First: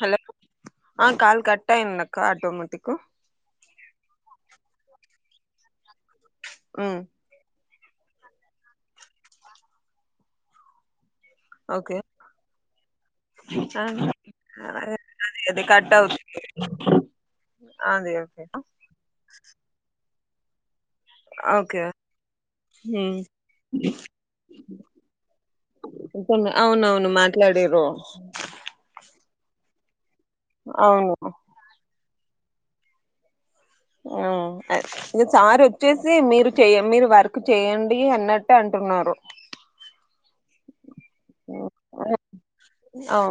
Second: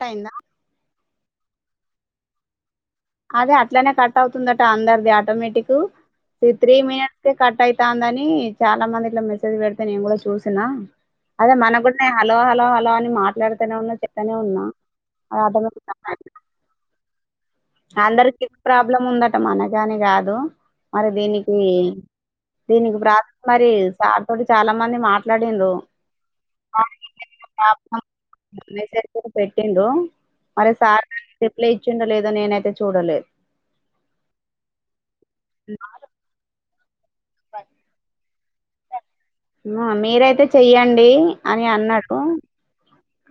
Hello అయిందా ఆ call cut time నక్క ఆటోమేటిక్కు అదే అట్లనే కట్ అవుతుందట అందరిది automatic two three um minutes కు కట్అ టాండని చాలా మంది ఇట్లా మెసేజ్ పెడితే నేను కూడా చూసిన అదే మన ఓకే కూడా హలో హలో హలో అని మాట్లాడతానే ఆ ఉన్నా చెప్తానే ఉన్నా అదే అది కట్ ఆటోమటిక్ అవుతుంది అది ఓకే అందరికి ప్రాబ్లం ఉందట మనగ్గాని రాదు మరి దీనికి ఓకే దీనికి ఉమ్ [unintelligible] మరి సార్ తోటి చాలా మంది మాట్లాడింన్రు ఇంకొన్ని ఆ అవునవును మాట్లాడిరు మెసేజ్ పెట్టి ఎందో మరి సార్ అవును రిప్లే ఇచ్చిండో లేదో నేన్ ఐతే చూడలే ఆ అ ఇ సారి వచ్చేసి మీరు చెయ్యమ్ మీరు నక్ బ చేయండి అన్నట్ అంటున్నారు ఆ మీరైతే చెయ్యండి అని అన్నట్టు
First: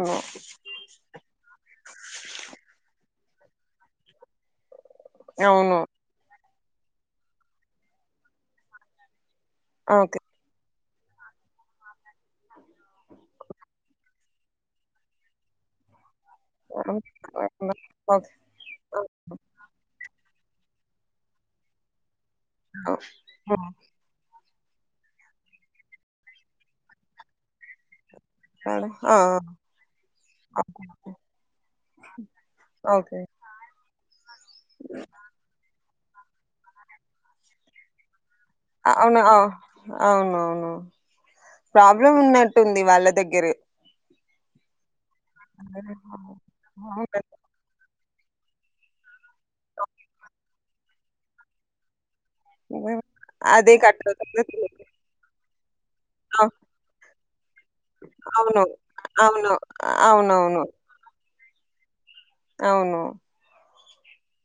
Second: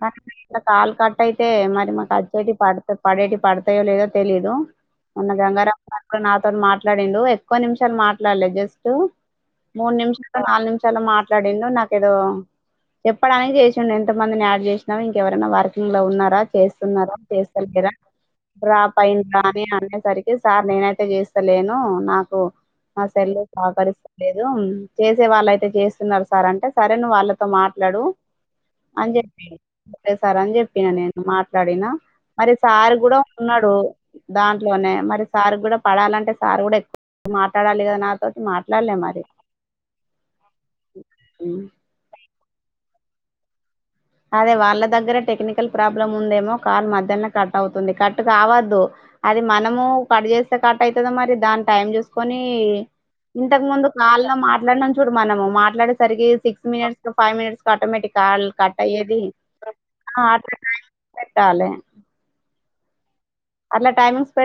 కా ఇలా కాలు కట్అయితే మరి మాకు అచ్చోటి పడ్త పడేటి పడతాయో లేదో తెలీదు మొన్న అవును గంగారావ్ [unintelligible] నా మాట్లాడిండు ఎక్కువ నిమిషాలు మాట్లాడ్లే జస్టు మూడు ఓకే నిమిషాలు నాలుగు నిమిషాలు మాట్లాడిండు నాకు ఏదో చెప్పడానికి చేసిండు ఇంత మందిని యాడ్ జేసినా ఇంకెవరైన వర్కింగ్ లో ఉన్నార ఓకే చేస్తున్నారు చేస్తలేరా డ్రాప్ అయిన్రా అని అనేసరికి అయితే సార్ నేనయితే జేస్తలేను నాక్ నా సెల్ సహకరిస్తలేద్ చేసే వాళ్ళు అయితే చేస్తున్నారు సార్ అంటే సరే నువ్వు వాళ్ళతో మాట్లాడు అని ఆ చెప్పి సరే సార్ అని ఆ జెప్పిన నేను మాట్లాడినా మరి సార్ గూడా ఓకే ఉన్నాడు దాంట్లోనే మరి సారు గూడా పడాలంటే సార్ కూడా ఎక్కువ మాట్లాడాలి గా నాతో అవున అవునవును ప్రాబ్లమ్ ఉన్నట్ ఉంది వాళ్ళ దగ్గరే అదే వాళ్ళ దగ్గరె టెక్నికల్ ప్రాబ్లం ఉందేమో కాల్ మధ్యల్నే అవునండి. కట్ అవుతుంది కట్ కావాద్దు అది మనము పడు చేేసి కట్ అయితది మరి దాని టైం చూస్ కొని ఇంతకు అదే ముందు కట్ కాల్ లో అవుతుందో తెలీదు మాట్లాడినం చూడు మనము మాట్లాడేసరికి అవ్ సిక్స్ మినిట్స్ కి ఫైవ్ మినిట్స్ కి ఆటోమేటిక్ కాల్ అవును కట్ అయ్యేది అవును అవునవును ట్టాలె అవును అట్ల టైమింగ్స్ పెడి